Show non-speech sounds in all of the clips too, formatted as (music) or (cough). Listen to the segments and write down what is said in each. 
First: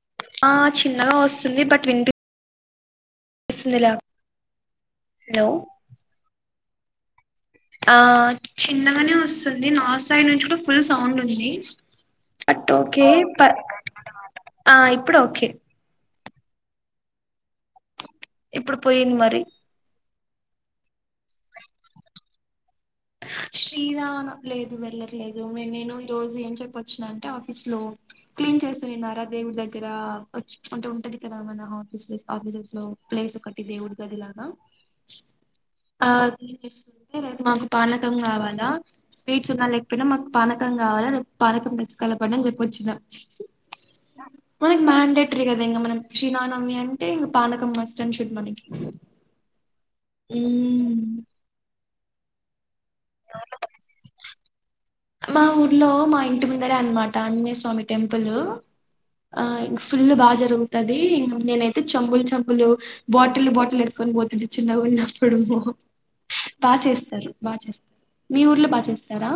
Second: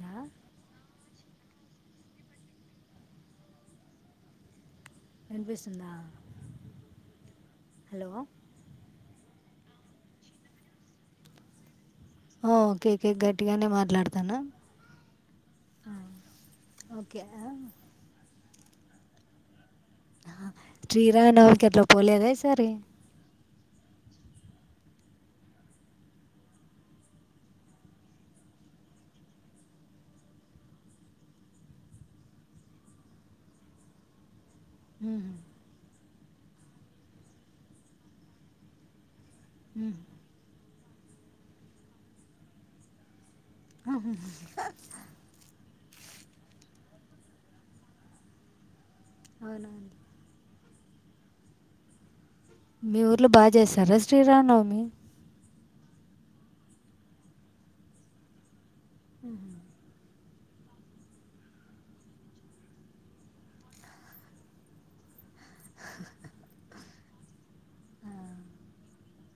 దా ఆ చిన్నగా వస్తుంది బట్ విన్పి (unintelligible) వినిపిస్తుందా ఆ హలో చిన్నగానే వస్తుంది నా సైడ్ నుంచి కూడా ఫుల్ సౌండ్ ఉంది ఆ బట్ ఓకే ఓకేఒకె ప గట్టిగానే మాట్లాడుతాన ఆ ఇప్పుడు ఓకే ఓకేనా ఇప్పుడు పోయింది మరి శ్రీరామనవమికి ఎట్లా పోలేద ఈసారి శ్రీరామన లేదు వెళ్లట్లేదు మే నేను ఈ రోజు ఏం చెప్పొచ్చుిన అంటే ఆఫీస్ లో క్లీన్ చేస్తూన్నారా దేవుడి దగ్గర అంటే ఉంటది కదా మీ ఆఫీస్ లో ప్లే ఒకటి దేవుడి గదిలాగా మ్ హూ ఆ క్లీన్ చేస్తుంది రేపు మాకు పానకం కావాలా స్వీట్స్ ఉన్నా లేకపోయినా మాకు పానక్ కం కావాల రేపు పానకం తెచ్చికలపండి అని చేప్పొచ్చిన మనక్ మ్యాండేటరీ కద ఇంగా మనం శ్రీ రామనవమి అం టే ఇంగ పాలకం మస్ట్న్ షుడ్ మనీకి అవున అండి హుమ్ మీ ఊర్లో బాగా చేస్తారా శ్రీరామనవమి మా ఊర్లో మా ఇంటి ముందరే అనమాట ఆంజనేయ స్వామి టెంపులు ఆ ఇ ఫుల్ బగ్ జరుగుతది నేనైతే చంబులు చంబులు బాటిల్ బాటిల్ ఎత్తుకొని పోతుండే చిన్నగున్న ప్పుడు బా చేస్తారు బా చేస్తారు మీ ఊర్లో బా చేస్తారా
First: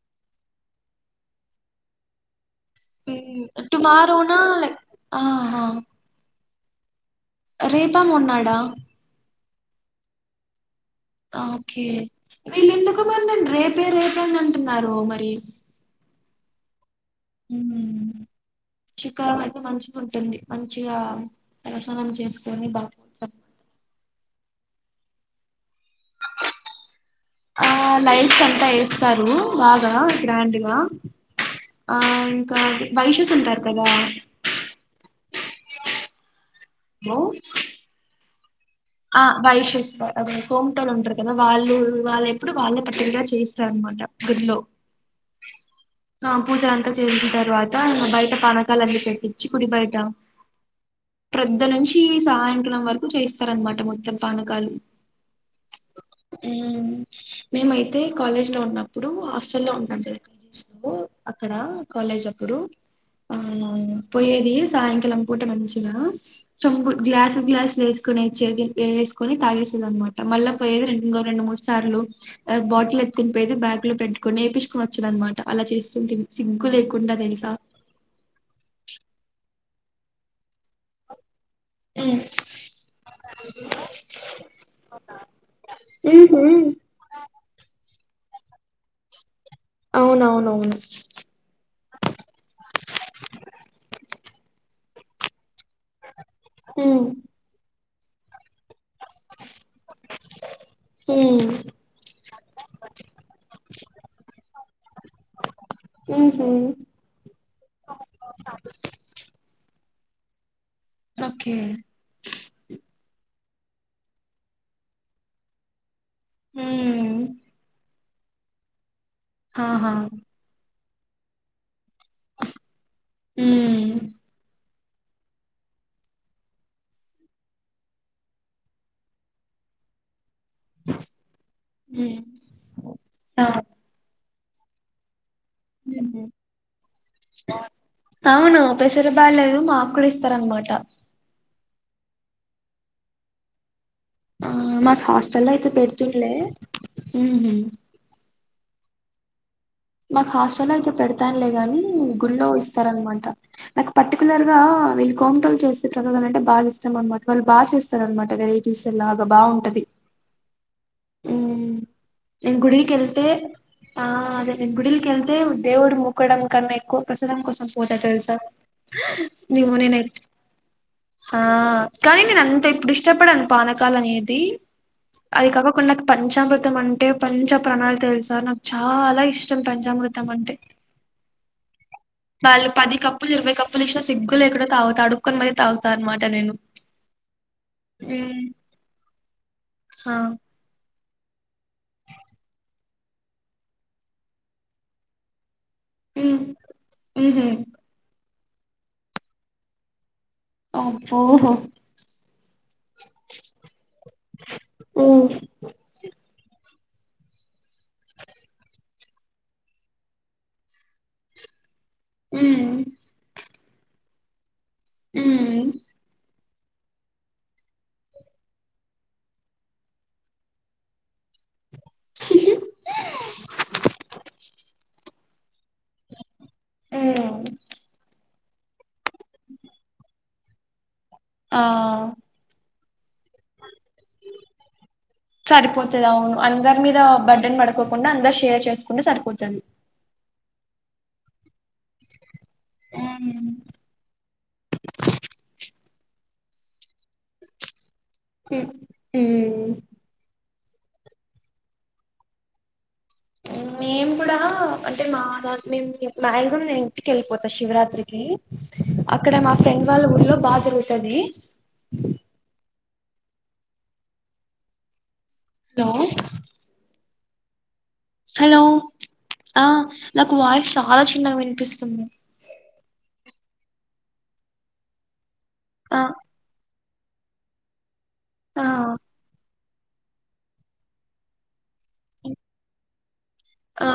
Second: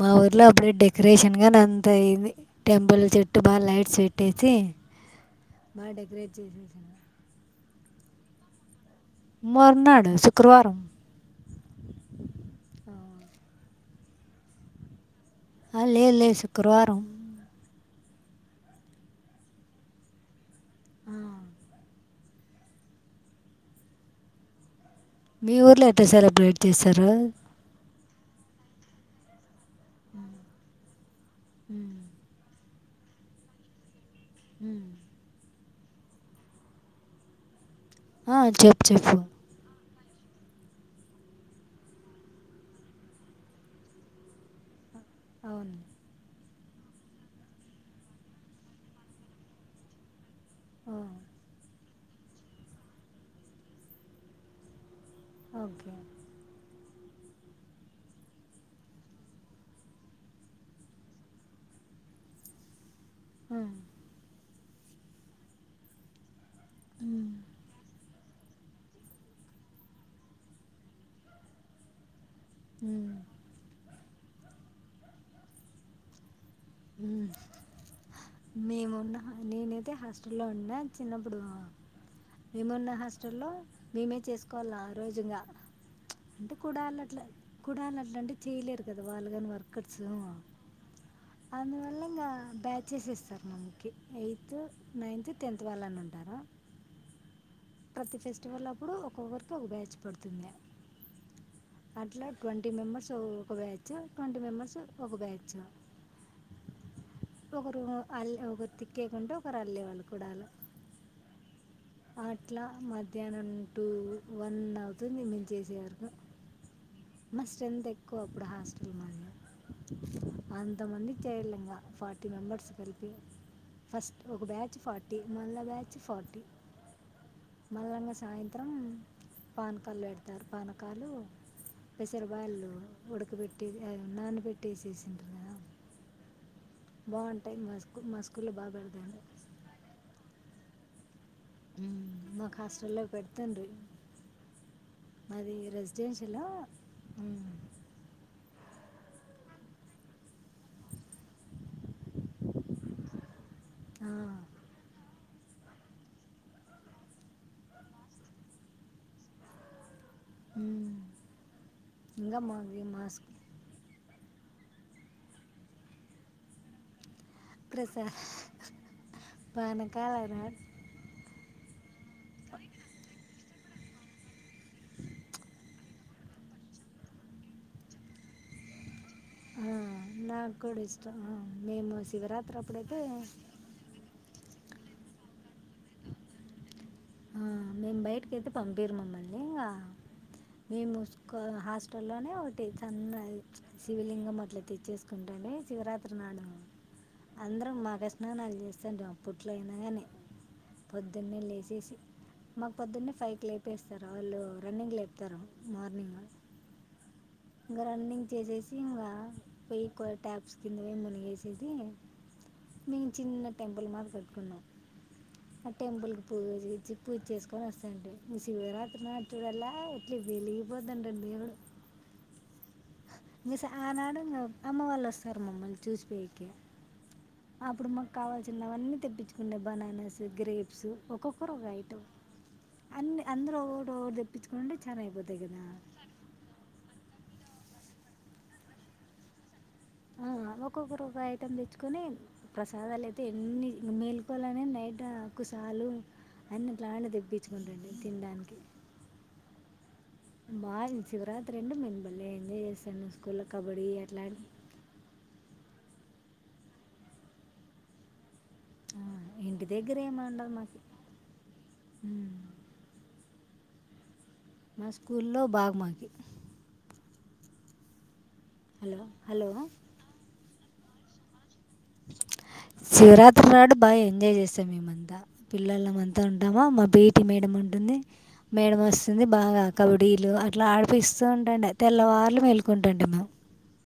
మా ఊర్లో అప్పుడే డెకరేషన్ గాని అంత అయింది టెంపుల్ చుట్టు హ్మ్ బాగా లైట్స్ టుమారోనా పెట్టేసి లైక్ ఆహా బాగా డెకరేట్ చేసేసి రేపా మర్న్నాడా మర్నాడు శుక్రవారం ఓకే. ని అంటున్నారు మరి అ లే లేద్ శుక్రవారం మ్ హు శుక్రవారం అయితే మంచిగా ఉంటుంది మంచిగా ఆ, తలస్నానం చేసుకొని బాత్ మీ ఊర్లో ఎట్ల సెలబ్రేట్ చేస్తారు ఆ లైట్స్ అంతా వేస్తారు బాగా గ్రాండ్గా ఉమ్ ఆ ఇంకా వైషూస్ ఉంటారు కదా మ్ లో ఆ చేప్ ఆ వైషూస్ వ అదే కొంటోళ్ళు ఉంటారు కదా వాళ్ళు వాళ్ళు ఎప్పుడు వాళ్ళే పట్టిల్గ చేయిస్తారనమాట గుడిలో అవున్ ఆ పూజల అంతా చేయించిన తర్వాత బయట పానకాలన్నీ పెట్టించి గుడి బయట ఓ ప్రొద్ద నుంచి సాయంత్రం వరకు చేస్తారనమాట మొత్తం పానకాలు ఒకే ఉమ్ మేమైతే కాలేజ్ లో ఉన్నప్పుడు హాస్టల్ లో ఉంటాం (unintelligible) లో అక్కడ కాలేజ్ అప్పుడు ఉమ్, అవునవును పోయ్యేది సాయంకాలం పూట మంచిగా చెంబు ఉమ్, గ్లాసు గ్లాస్ లేస్ కొనిచేది వేసుకొని తాగేసేది అనమాట మళ్ళ పోయేది రెండుో రెండు మూడు సార్లు బటిల్ ఉమ్, ఎత్తిని పొయ్యేది బ్యాగ్ లో పెట్టుకొని వేపించుకొని వచేది అనమాట అలా చేస్తు మేమున్న నేనైతే హాస్టల్ లో ఉన్నా చిన్నప్పుడు ఉమ్, మేమున్న హాస్టల్లో మేమే చేసుకోవల ఆ రోజు ఇగ ఉహు అంటే కుడ అల్ అట్ల కుడళ్ అట్ల అంటే చేయలేరు గద వాళ్ళు గని వర్ అవునవునవును అందువల్ల ఇంగ బ్యాచ్ ఏస్తరు మనకి ఎయిత్ నైన్త్ టెన్ ఉమ్ ప్రతి ఫెస్టివల్ అప్పుడు ఇప్పుడు ఒక్కొక్కరితొ ఒక బ్యాచ్ పడుతుందే ఉమ్, అట్ల ట్వంటీ మెంబర్స్ ఒ ఒక బ్యాచ్ ట్వంటీ మెంబర్స్ ఒక బ్యాచ్ ఉహు ఒకరు అల్ ఒకరు తిక్కేయకుంటే ఒకరు అల్లేవాళ్ళు కుడాలు ఓకే ఆట్ల మధ్యాహ్నం టూ వన్ అవుతుంది మేమ్ చేసే వరకు ఉమ్ మా స్ట్రెంత్ ఎక్కువ అప్పుడు హాస్టల్ మాది ఆహా కొంతమంది చేరలేంగ ఫార్టీ మెంబర్స్ కలిపి ఉమ్ ఫస్ట్ ఒక బ్యా ఫార్టీ మల్ల బ్యాచ్ ఫార్టీ మల్లంగ సాయంత్రం పాన్ కళ్ పెడ్ తారు పానకాలు పెసర్ బాయలు ఉడకబెట్టి అవి నాన్బెటి టి సేసీన్ర ఉ హు మా స్కూ మా స్కూల్లో అవును బాగా పెసర పెడతాను బాలేదు మా కుడ ఇస్తర్ అనమాట్ ట ఉ మాక్ హాస్టల్లో పెడుతండ్రి ఆ మాక్ హాస్టల్లో అయితే పెడుతురులే రెసిడెన్షియలా మ్మ్. మాక్ హాస్టల్ అయితే పెడతారులే గని గుళ్లో ఇస్తరనమాట నాకు ఆ, పర్టికులర్గా వె కొంటోళ్లు చేస్తే ప్రసాదం అంటే బాగా ఇష్టం అనమాట వాళ్ళు బాగ చేస్తర్ అనమాట వెరైటీస్ బాగుంటది (inaudible) ఉ ఇంకా నేన్ మాది మా గుడిలికెళ్తే ఆ అదే నేన్ గుడిల్కెళ్తే దేవుడు మొక్కడం కన్న ఎక్కువ ప్రసాదం కోసం పోత ప్రసాద్ తెల్స నివ్ నేన్ పానకాల నాట్ ఆ ఆ కనీ నేను అంత ఏప్పుడు ఇష్టపడను పానకాల్ అనేది అది కాక కానీ నాక్ పంచామృతం అంటే పంచ ప్రణల్ తెల్స నాక్ చా చాలా ఇష్టం పంచామృతం నాకు అంటే కూడా ఇష్టం ఆ, మేము శివరాత్రి వాళ్ళు పది అప్పుడైతే కప్పులు ఇరవై కప్పులు ఇస్తే సిగు లేకుండా తాగుతాడు అడుకొని మరి తాగుతనమాట నేను ఆ మేమ్ బయ్టికెళ్తే పంపిరు మమ్మల్ని ఇగ ఆ మేము ఒక హాస్టల్లోనే ఒకటి చన్నది శివలింగం అట్ల తెచ్చేసుకుంటానె ఉమ్ శివరాత్రినాడొ ఉహు అందరం మగష్ణనాల్ చేస్తుండే అప్పట్లో అయిన గని అబ్బో పొద్దున్నె లెసేసి మాక్ పొద్దున్నే ఫైవ్ కి లేపేస్తరు ఆళ్ళు రన్నింగ్ కి ఉమ్ లేపుతరు మార్నింగ్ ఇగ రన్నింగ్ చేసేసి ఇగ పికో ట్యాప్స్ కింద పోయి మునిగేసేసి ఉమ్ మేమ్ చిన్న టెంపుల్ మద్ కట్టుకున్నం ఆ ఉమ్ టెంపుల్ పూజిచ్చి పూజ్ చేసుకొని ఒస్తంటి శివరాత్రి నాడ్ చూడల ఇట్ల వెలిగిపోతతండి (inaudible) మిస్ ఆనాడు ఇగ అమ్మ వాళ్ళు ఒస్తరు మమ్మల్ని చూసిపోయ్కి ఉమ్ అప్పుడు మాక్ కావాల్సినవన్నీ తెప్పించుకుంట బననాస్ గ్రేప్స్ ఒక్కొక్కరు ఆ ఒక్కొక్క ఐటమ్ అందరు ఒగొటి ఒగొటి తెప్పించుకుంటే చన అయిపొతయ్ గదా కోకుండ అందర్ షేర్ చేసుకుంటే సరిపొతది ఆమే కొకరుపై టక్ తెచ్చుకొని ప్రసాదాలు అయితే ఉమ్ ఎన్ని మేల్కోలనే నైట్ కుసాలు అన్ని ఇట్లానే తెప్పించుకుండండి మ్ మాది శివరాత్రి అంటే మేమ్ బలే ఎంజాయ్ చేస్తాం మేము గూడ అంటే మా దాన్ మేము మ్యాగీజిమమ్ నిన్ ఇంటికేల్పోతా శివరాత్రికి ఆ, అక్కడ మా ఇంటి ఫ్రెండ్ దగ్గర వాళ్ళ ఏమి ఊర్లో ఉండదు బా మాకు జరుగుతాది ఉమ్, మా స్కూల్లో బాగ్ హలో మాకి హలో ఆ నాకు వాయిస్ చాలా చిన్నగా వినిపిస్తుంది శివరాత్రి నాడు బాగా ఎంజాయ్ చేసాం మేమంతా పిల్లలం ఆ అంతా ఉంటామా మా పిటి మేడం ఉంటుంది ఆ మేడం వొస్తుంది బాగా కబడ్డీలు అట్లా ఆడిపిస్తూ ఉంటండే తెల్లవార్లూ మెల్కుంటుండే మీమ్ ఆ